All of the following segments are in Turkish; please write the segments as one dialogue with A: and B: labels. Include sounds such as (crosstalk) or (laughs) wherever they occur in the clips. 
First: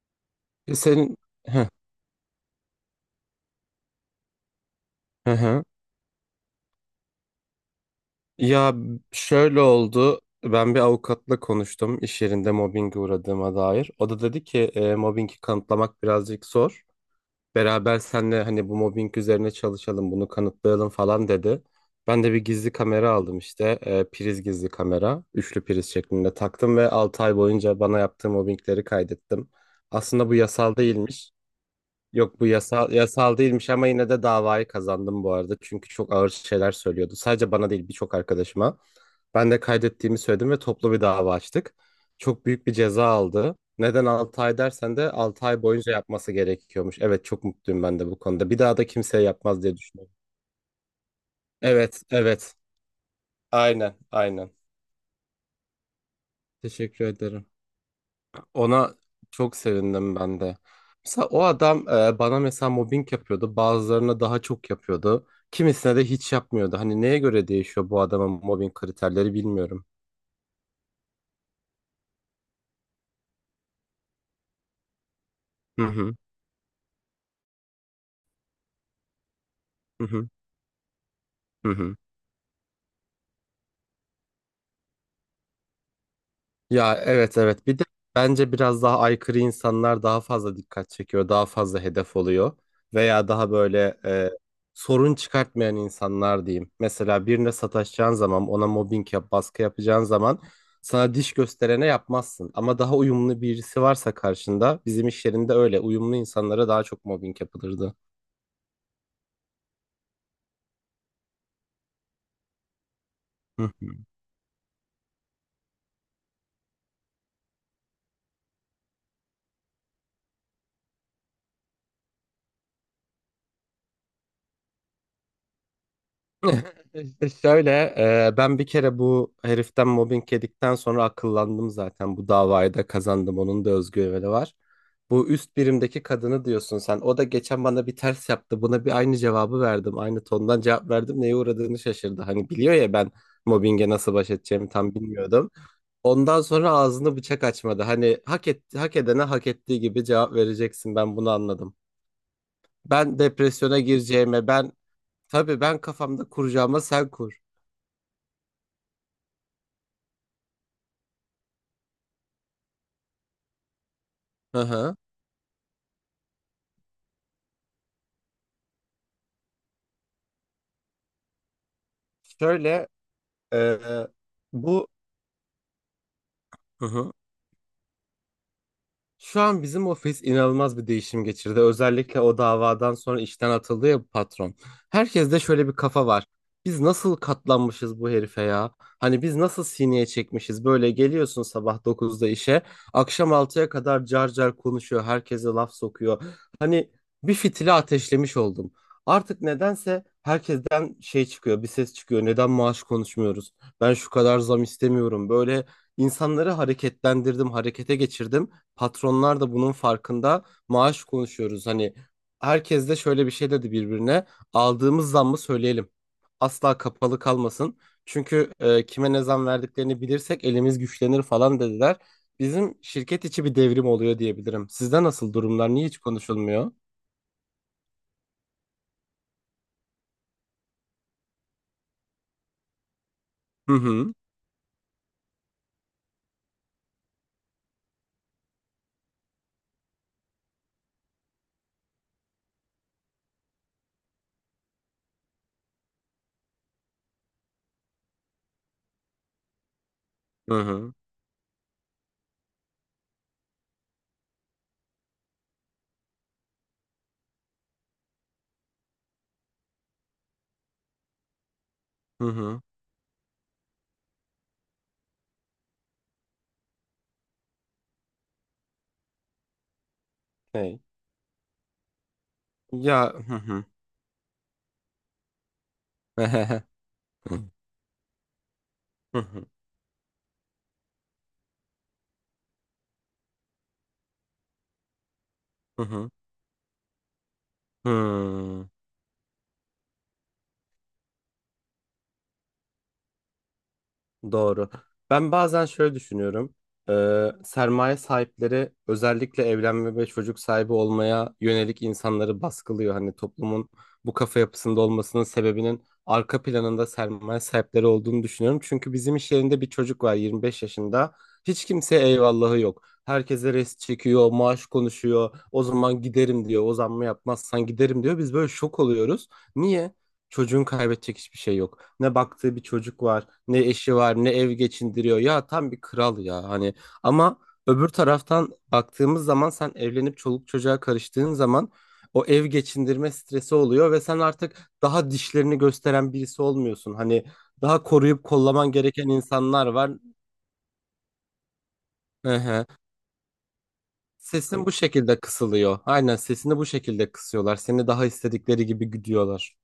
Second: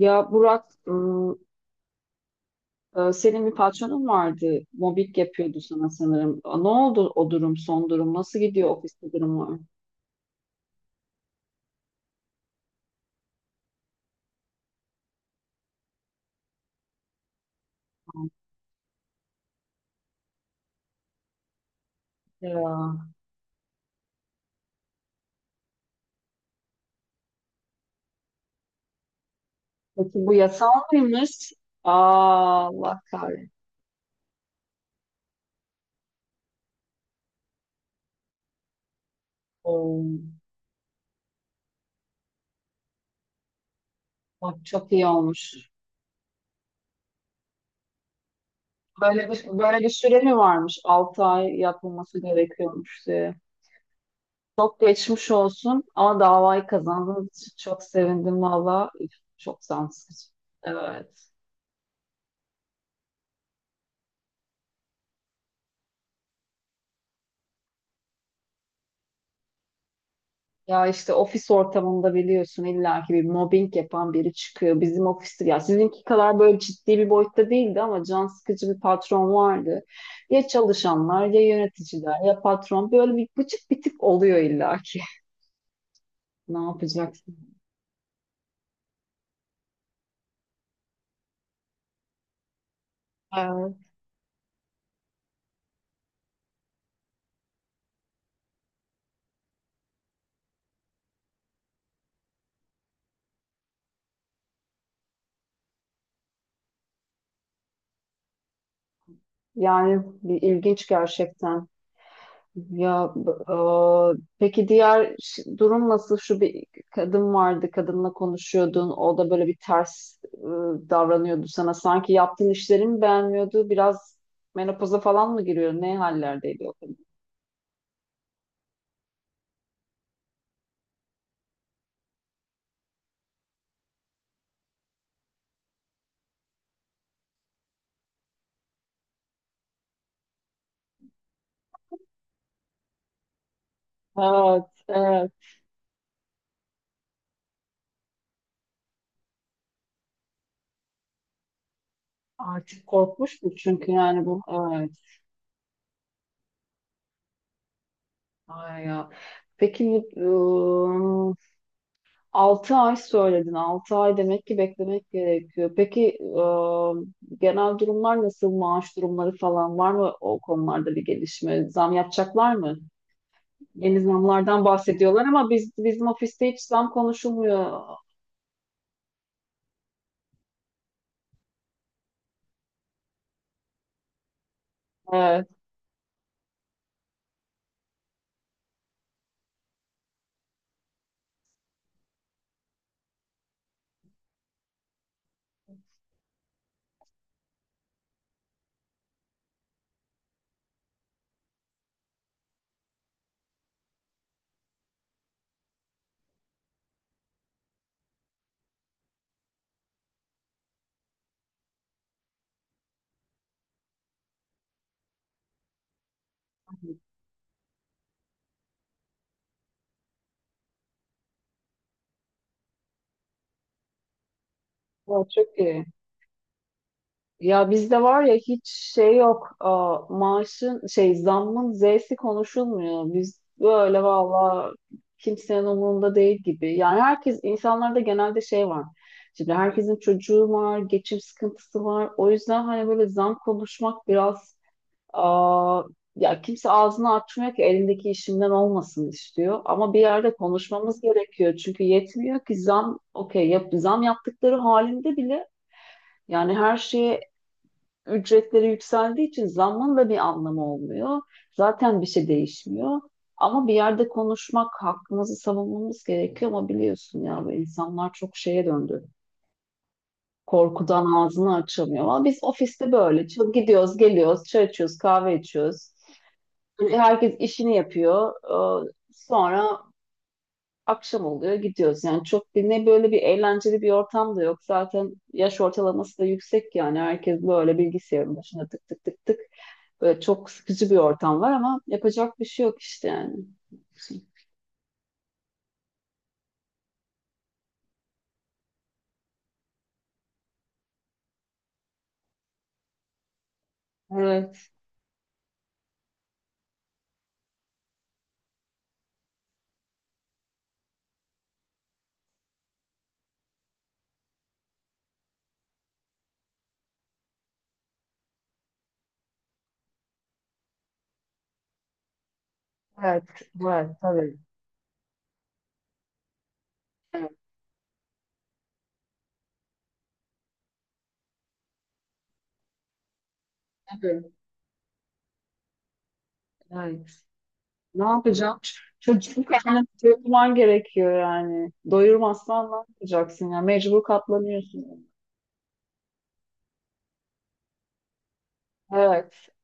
A: Ya Burak,
B: E, Senin Heh,
A: senin bir patronun vardı. Mobbing
B: hı
A: yapıyordu
B: hı.
A: sana sanırım. Ne oldu o durum, son durum? Nasıl gidiyor
B: Ya
A: ofiste durumlar?
B: şöyle oldu. Ben bir avukatla konuştum iş yerinde mobbinge uğradığıma dair. O da dedi ki mobbingi kanıtlamak birazcık zor. Beraber senle hani bu mobbing üzerine çalışalım, bunu kanıtlayalım falan dedi. Ben de bir gizli
A: Ya.
B: kamera aldım işte. Priz gizli kamera. Üçlü priz şeklinde taktım ve 6 ay boyunca bana yaptığı mobbingleri kaydettim.
A: Peki
B: Aslında
A: bu
B: bu yasal
A: yasal
B: değilmiş.
A: mıymış?
B: Yok bu
A: Aa,
B: yasal,
A: Allah
B: yasal
A: kahretsin.
B: değilmiş ama yine de davayı kazandım bu arada. Çünkü çok ağır şeyler söylüyordu. Sadece bana değil birçok arkadaşıma. Ben de kaydettiğimi
A: Oo,
B: söyledim ve toplu bir dava açtık. Çok büyük bir ceza aldı. Neden 6 ay
A: bak çok
B: dersen
A: iyi
B: de 6
A: olmuş.
B: ay boyunca yapması gerekiyormuş. Evet, çok mutluyum ben de bu konuda. Bir daha da kimseye
A: Böyle bir,
B: yapmaz diye
A: böyle bir
B: düşünüyorum.
A: süre mi varmış? 6 ay
B: Evet,
A: yapılması
B: evet.
A: gerekiyormuş diye.
B: Aynen, aynen.
A: Çok geçmiş olsun ama davayı
B: Teşekkür
A: kazandığınız
B: ederim.
A: için çok sevindim valla.
B: Ona
A: Üf,
B: çok
A: çok can
B: sevindim
A: sıkıcı.
B: ben de. Mesela
A: Evet.
B: o adam bana mesela mobbing yapıyordu. Bazılarına daha çok yapıyordu. Kimisine de hiç yapmıyordu. Hani neye göre değişiyor bu adamın mobbing kriterleri bilmiyorum.
A: Ya işte ofis ortamında biliyorsun illaki bir mobbing yapan biri çıkıyor. Bizim ofiste ya
B: Hı
A: sizinki
B: hı.
A: kadar böyle ciddi bir boyutta değildi ama can sıkıcı bir patron vardı.
B: Hı hı.
A: Ya çalışanlar ya
B: Hı hı.
A: yöneticiler ya patron böyle bir bıcık bir tip oluyor illaki. (laughs) Ne
B: Ya,
A: yapacaksın?
B: evet evet bir de bence biraz daha aykırı insanlar daha fazla dikkat çekiyor, daha fazla hedef oluyor veya daha
A: Evet.
B: böyle sorun çıkartmayan insanlar diyeyim. Mesela birine sataşacağın zaman, ona mobbing yap, baskı yapacağın zaman sana diş gösterene yapmazsın. Ama daha uyumlu birisi varsa karşında, bizim iş yerinde öyle uyumlu insanlara daha çok mobbing yapılırdı.
A: Yani bir ilginç gerçekten. Ya b-
B: Hı hı.
A: o, peki durum nasıl? Şu bir kadın vardı, kadınla konuşuyordun. O da böyle bir ters davranıyordu sana. Sanki yaptığın işleri mi beğenmiyordu? Biraz menopoza falan mı giriyor? Ne hallerdeydi o
B: (laughs)
A: kadın?
B: İşte şöyle ben bir kere bu heriften mobbing yedikten sonra akıllandım, zaten bu davayı da kazandım, onun da özgüveni var. Bu üst birimdeki kadını diyorsun sen, o da geçen bana bir ters yaptı, buna bir aynı cevabı verdim, aynı tondan cevap verdim, neye uğradığını şaşırdı. Hani biliyor ya, ben mobbinge nasıl baş
A: Evet,
B: edeceğimi tam
A: evet.
B: bilmiyordum. Ondan sonra ağzını bıçak açmadı, hani hak etti, hak edene hak ettiği gibi cevap vereceksin, ben bunu anladım.
A: Artık
B: Ben
A: korkmuş mu?
B: depresyona
A: Çünkü yani bu
B: gireceğime, ben
A: evet.
B: tabii ben kafamda kuracağıma sen kur.
A: Ay ya. Peki, e, altı ay söyledin. 6 ay demek ki
B: Hı hı.
A: beklemek gerekiyor. Peki genel durumlar nasıl? Maaş durumları falan var mı o konularda bir gelişme? Zam yapacaklar mı?
B: Şöyle e,
A: Yeni zamlardan
B: bu
A: bahsediyorlar ama bizim ofiste hiç
B: Hı
A: zam
B: hı.
A: konuşulmuyor.
B: Şu an bizim ofis inanılmaz bir değişim geçirdi. Özellikle o davadan sonra işten atıldı ya bu patron. Herkeste
A: Evet,
B: şöyle bir kafa var. Biz nasıl katlanmışız bu herife ya? Hani biz nasıl sineye çekmişiz? Böyle geliyorsun sabah 9'da işe, akşam 6'ya kadar car car konuşuyor, herkese laf sokuyor. Hani bir fitili ateşlemiş oldum. Artık nedense herkesten şey çıkıyor, bir ses çıkıyor. Neden maaş konuşmuyoruz? Ben şu kadar zam istemiyorum. Böyle insanları hareketlendirdim, harekete geçirdim. Patronlar da bunun farkında. Maaş konuşuyoruz. Hani herkes de şöyle bir şey dedi birbirine. Aldığımız zammı söyleyelim. Asla kapalı kalmasın. Çünkü kime ne zam verdiklerini bilirsek elimiz güçlenir falan dediler. Bizim şirket içi bir devrim oluyor diyebilirim. Sizde
A: o
B: nasıl
A: çok
B: durumlar?
A: iyi.
B: Niye hiç konuşulmuyor?
A: Ya bizde var ya hiç şey yok. Aa, maaşın şey zammın Z'si konuşulmuyor. Biz
B: Hı
A: böyle
B: hı.
A: valla kimsenin umurunda değil gibi. Yani herkes insanlarda genelde şey var. Şimdi herkesin çocuğu var, geçim sıkıntısı var. O yüzden hani böyle zam konuşmak biraz, aa, ya kimse ağzını açmıyor ki elindeki işimden olmasın istiyor. Ama bir yerde
B: Hı hı.
A: konuşmamız gerekiyor. Çünkü yetmiyor ki zam okey yap, zam yaptıkları halinde bile yani her şeye ücretleri yükseldiği için zammın da bir anlamı olmuyor. Zaten bir
B: Hı
A: şey
B: hı.
A: değişmiyor. Ama bir yerde konuşmak, hakkımızı savunmamız gerekiyor ama biliyorsun ya bu insanlar çok şeye döndü.
B: Hey.
A: Korkudan ağzını açamıyor. Ama biz ofiste
B: Ya,
A: böyle
B: hı hı.
A: gidiyoruz, geliyoruz, çay içiyoruz, kahve içiyoruz.
B: (laughs)
A: Herkes işini yapıyor.
B: Hı hı. Hı hı.
A: Sonra akşam oluyor gidiyoruz. Yani çok bir ne böyle bir eğlenceli bir ortam da yok. Zaten yaş
B: Hı hı.
A: ortalaması da yüksek yani herkes böyle bilgisayarın başında
B: Hı.
A: tık tık tık tık. Böyle çok sıkıcı bir ortam var ama yapacak bir şey yok işte yani.
B: Doğru. Ben bazen şöyle düşünüyorum. Sermaye sahipleri özellikle evlenme ve çocuk sahibi olmaya yönelik insanları baskılıyor. Hani toplumun bu kafa
A: Evet,
B: yapısında olmasının sebebinin arka planında sermaye sahipleri olduğunu düşünüyorum. Çünkü bizim iş yerinde bir çocuk var, 25 yaşında. Hiç kimseye eyvallahı yok. Herkese rest çekiyor, maaş konuşuyor. O zaman giderim diyor. O zammı yapmazsan giderim diyor. Biz böyle şok oluyoruz. Niye? Çocuğun kaybedecek hiçbir şey yok. Ne baktığı bir çocuk
A: evet,
B: var, ne eşi
A: var
B: var, ne
A: tabii.
B: ev geçindiriyor. Ya tam bir kral ya hani.
A: Evet,
B: Ama öbür taraftan baktığımız zaman, sen evlenip çoluk çocuğa karıştığın zaman o ev geçindirme stresi oluyor ve sen
A: tabii.
B: artık daha dişlerini gösteren birisi olmuyorsun.
A: Evet.
B: Hani daha
A: Ne
B: koruyup
A: yapacağım?
B: kollaman gereken
A: Çocuğun
B: insanlar
A: karnını
B: var.
A: doyurman gerekiyor yani.
B: Hı.
A: Doyurmazsan ne yapacaksın ya? Mecbur
B: Sesin bu
A: katlanıyorsun.
B: şekilde kısılıyor. Aynen, sesini bu şekilde kısıyorlar. Seni daha istedikleri gibi
A: Evet.
B: güdüyorlar.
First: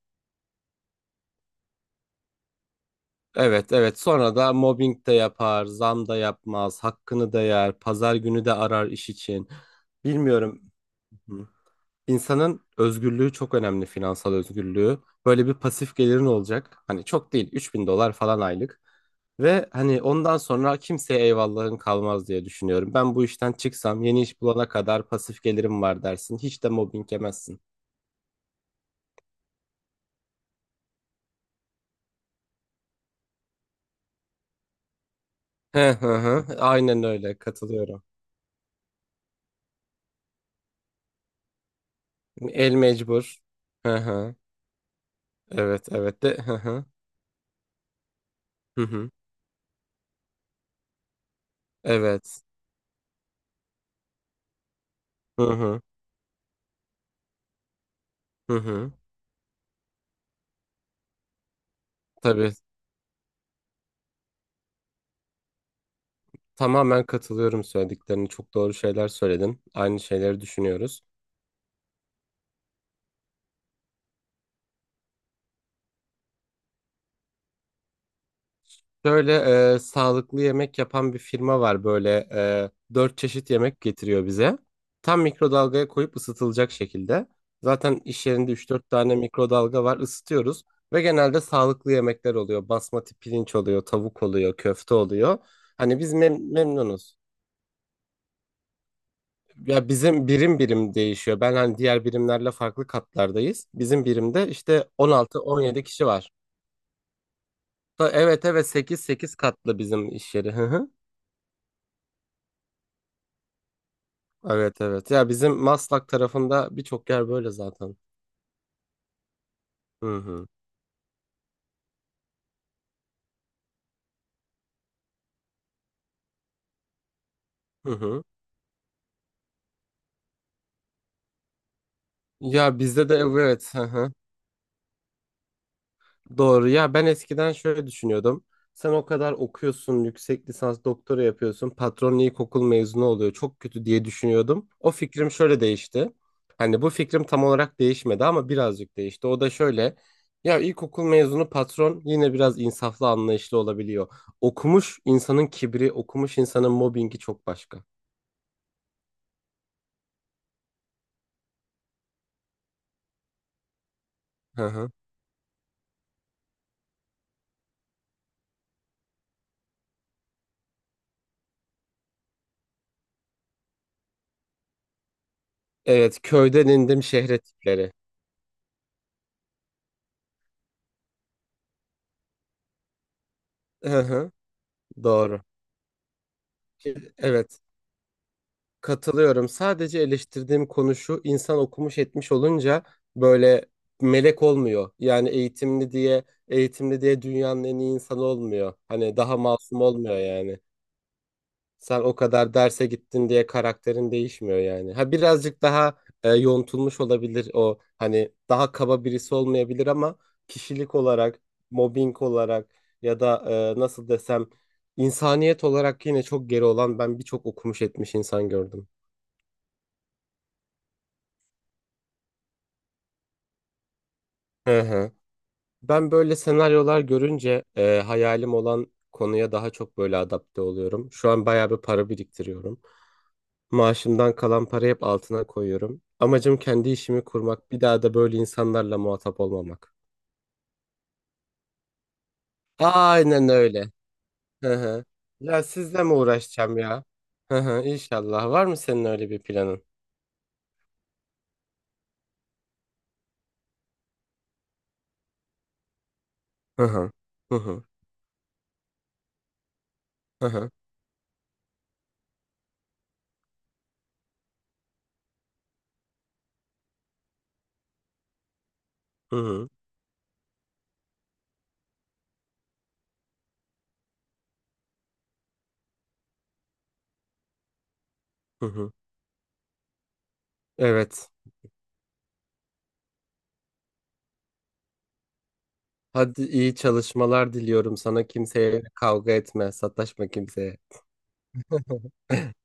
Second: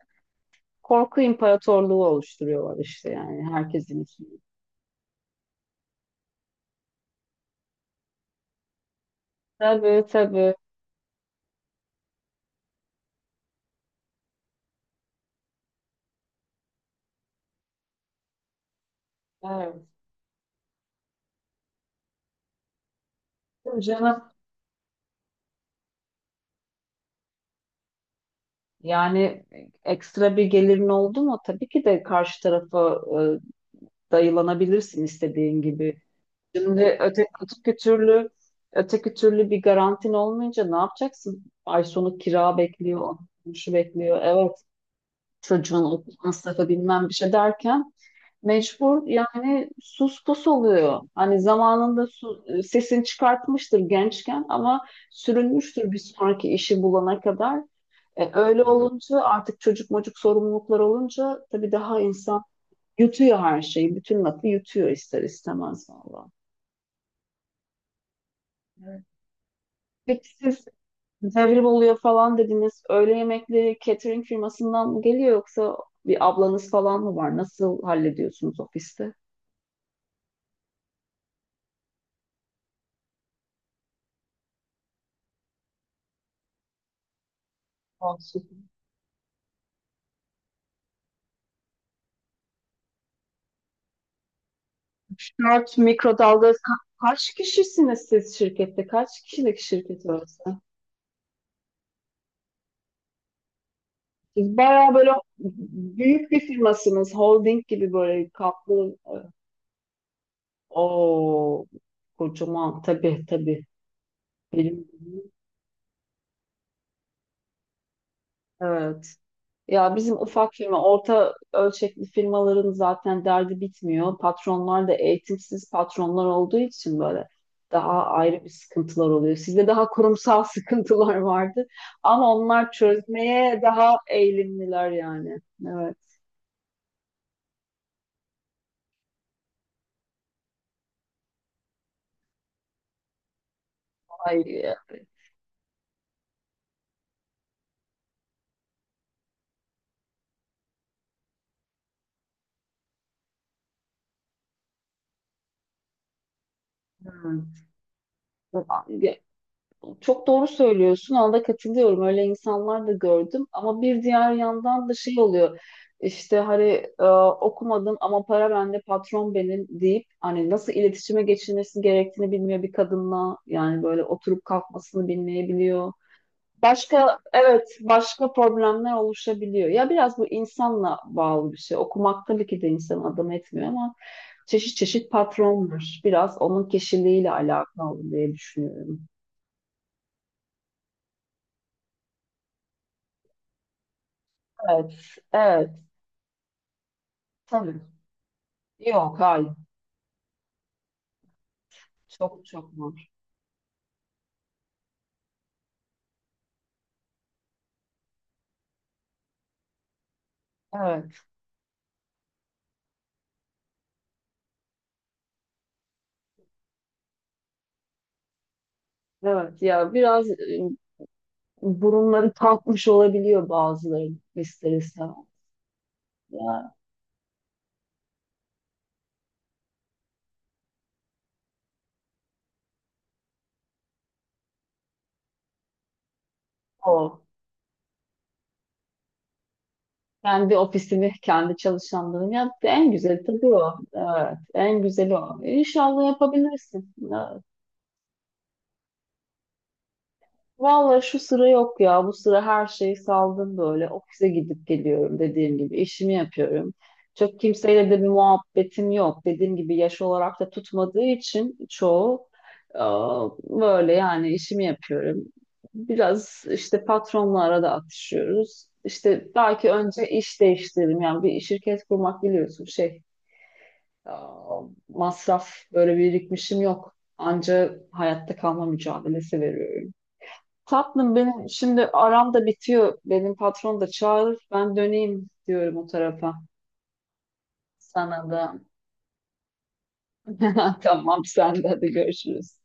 A: Korku imparatorluğu oluşturuyorlar işte yani
B: Evet, evet,
A: herkesin içinde.
B: sonra da mobbing de yapar, zam da yapmaz, hakkını da yer, pazar günü de arar iş için.
A: Tabii tabii.
B: Bilmiyorum. Hı. İnsanın özgürlüğü çok önemli, finansal özgürlüğü. Böyle bir pasif gelirin olacak. Hani çok değil, 3.000 dolar falan aylık. Ve
A: Evet.
B: hani ondan sonra kimseye eyvallahın kalmaz diye düşünüyorum. Ben bu işten
A: Tabii
B: çıksam yeni
A: canım.
B: iş bulana kadar pasif gelirim var dersin. Hiç de mobbing yemezsin.
A: Yani ekstra bir gelirin oldu mu tabii ki de karşı tarafa dayılanabilirsin istediğin
B: Hı
A: gibi.
B: hı hı. Aynen öyle,
A: Öteki
B: katılıyorum.
A: türlü öteki türlü bir garantin olmayınca ne yapacaksın? Ay sonu kira
B: El
A: bekliyor,
B: mecbur.
A: şu
B: Hı
A: bekliyor.
B: hı.
A: Evet, çocuğun
B: Evet
A: okul
B: evet de hı
A: masrafı
B: hı.
A: bilmem bir şey derken
B: Hı
A: mecbur
B: hı.
A: yani sus pus oluyor. Hani zamanında
B: Evet.
A: sesini çıkartmıştır gençken ama
B: Hı hı.
A: sürünmüştür bir sonraki işi bulana kadar.
B: Hı
A: Öyle
B: hı.
A: olunca artık çocuk mocuk sorumluluklar olunca tabii daha insan
B: Tabii.
A: yutuyor her şeyi. Bütün lafı yutuyor ister istemez valla.
B: Tamamen katılıyorum söylediklerine. Çok doğru
A: Evet.
B: şeyler söyledin. Aynı
A: Peki
B: şeyleri
A: siz
B: düşünüyoruz.
A: devrim oluyor falan dediniz. Öğle yemekleri catering firmasından mı geliyor yoksa bir ablanız falan mı var? Nasıl hallediyorsunuz ofiste?
B: Böyle sağlıklı yemek yapan bir firma var. Böyle dört çeşit yemek getiriyor bize. Tam mikrodalgaya koyup ısıtılacak şekilde. Zaten iş yerinde
A: Olsun.
B: üç dört tane mikrodalga var. Isıtıyoruz. Ve genelde sağlıklı yemekler oluyor. Basmati pirinç oluyor, tavuk oluyor, köfte oluyor.
A: Dört
B: Hani biz
A: mikrodalga.
B: memnunuz.
A: Kaç kişisiniz siz şirkette? Kaç kişilik
B: Ya
A: şirket
B: bizim birim
A: orası?
B: birim değişiyor. Ben hani diğer birimlerle farklı katlardayız. Bizim birimde
A: Siz
B: işte
A: bayağı böyle
B: 16-17 kişi
A: büyük
B: var.
A: bir firmasınız. Holding gibi böyle
B: Evet evet
A: kaplı.
B: 8-8 katlı bizim iş yeri. Hı hı.
A: O kocaman tabii tabii.
B: Evet
A: Benim,
B: evet. Ya bizim Maslak tarafında birçok yer böyle zaten.
A: evet. Ya bizim
B: Hı hı.
A: ufak firma, orta ölçekli firmaların zaten derdi bitmiyor. Patronlar da eğitimsiz patronlar olduğu için böyle daha
B: Hı hı.
A: ayrı bir sıkıntılar oluyor. Sizde daha kurumsal (laughs) sıkıntılar vardı ama onlar
B: Ya bizde de
A: çözmeye
B: evet.
A: daha
B: (laughs)
A: eğilimliler yani. Evet.
B: Doğru ya, ben eskiden şöyle düşünüyordum. Sen o kadar okuyorsun, yüksek lisans doktora yapıyorsun, patron ilkokul mezunu oluyor, çok kötü diye
A: Ay,
B: düşünüyordum. O fikrim şöyle değişti. Hani bu fikrim tam olarak değişmedi ama birazcık değişti. O da şöyle. Ya ilkokul mezunu patron yine biraz insaflı, anlayışlı olabiliyor. Okumuş insanın kibri, okumuş insanın mobbingi çok başka.
A: evet. Çok doğru söylüyorsun. Ona da katılıyorum. Öyle insanlar da gördüm. Ama bir diğer
B: Hı
A: yandan
B: hı.
A: da şey oluyor. İşte hani e, okumadım ama para bende, patron benim deyip hani nasıl iletişime geçilmesi gerektiğini bilmiyor bir kadınla. Yani böyle oturup kalkmasını bilmeyebiliyor.
B: Evet, köyden indim
A: Başka
B: şehre
A: evet
B: tipleri.
A: başka problemler oluşabiliyor. Ya biraz bu insanla bağlı bir şey. Okumak tabii ki de insanı adam etmiyor ama
B: Hı hı.
A: çeşit çeşit
B: Doğru.
A: patron var. Biraz onun kişiliğiyle
B: Evet.
A: alakalı diye düşünüyorum.
B: Katılıyorum. Sadece eleştirdiğim konu şu, insan okumuş etmiş olunca böyle melek olmuyor.
A: Evet,
B: Yani
A: evet.
B: eğitimli diye, eğitimli diye dünyanın en
A: Tabii.
B: iyi insanı olmuyor. Hani
A: Yok,
B: daha
A: hayır.
B: masum olmuyor yani. Sen o
A: Çok
B: kadar
A: çok
B: derse
A: var.
B: gittin diye karakterin değişmiyor yani. Ha birazcık daha yontulmuş olabilir o. Hani daha kaba birisi olmayabilir ama kişilik
A: Evet,
B: olarak, mobbing olarak ya da nasıl desem, insaniyet olarak yine çok geri olan ben birçok okumuş etmiş insan gördüm.
A: evet. Ya biraz burunları kalkmış olabiliyor bazılarının ister
B: Hı hı.
A: istemez.
B: Ben böyle
A: Ya
B: senaryolar görünce hayalim olan konuya daha çok böyle adapte oluyorum. Şu an bayağı bir para biriktiriyorum. Maaşımdan kalan parayı hep altına koyuyorum. Amacım kendi
A: o.
B: işimi kurmak, bir daha da böyle insanlarla muhatap olmamak.
A: Kendi ofisini, kendi çalışanlarını yaptı. En güzeli
B: Aynen
A: tabii o.
B: öyle.
A: Evet,
B: Hı
A: en
B: hı.
A: güzeli o.
B: Ya sizle
A: İnşallah
B: mi uğraşacağım
A: yapabilirsin.
B: ya? Hı hı, İnşallah. Var mı senin öyle bir planın?
A: Vallahi şu sıra yok ya. Bu sıra her şeyi saldım böyle. Ofise gidip geliyorum dediğim gibi. İşimi yapıyorum.
B: Hı hı.
A: Çok
B: Hı hı.
A: kimseyle de bir muhabbetim yok. Dediğim gibi yaş olarak
B: Hı
A: da
B: hı.
A: tutmadığı için çoğu, böyle yani işimi yapıyorum. Biraz işte patronla arada atışıyoruz. İşte
B: Hı hı.
A: belki önce iş değiştiririm. Yani bir şirket kurmak biliyorsun şey, aa, masraf böyle birikmişim yok. Anca hayatta kalma
B: Hı hı.
A: mücadelesi veriyorum. Tatlım
B: Evet.
A: benim şimdi aram da bitiyor. Benim patron da çağırır. Ben döneyim diyorum o tarafa.
B: Hadi, iyi çalışmalar diliyorum sana.
A: Sana da.
B: Kimseye kavga etme, sataşma kimseye.
A: (laughs) Tamam sen de hadi
B: (laughs)
A: görüşürüz.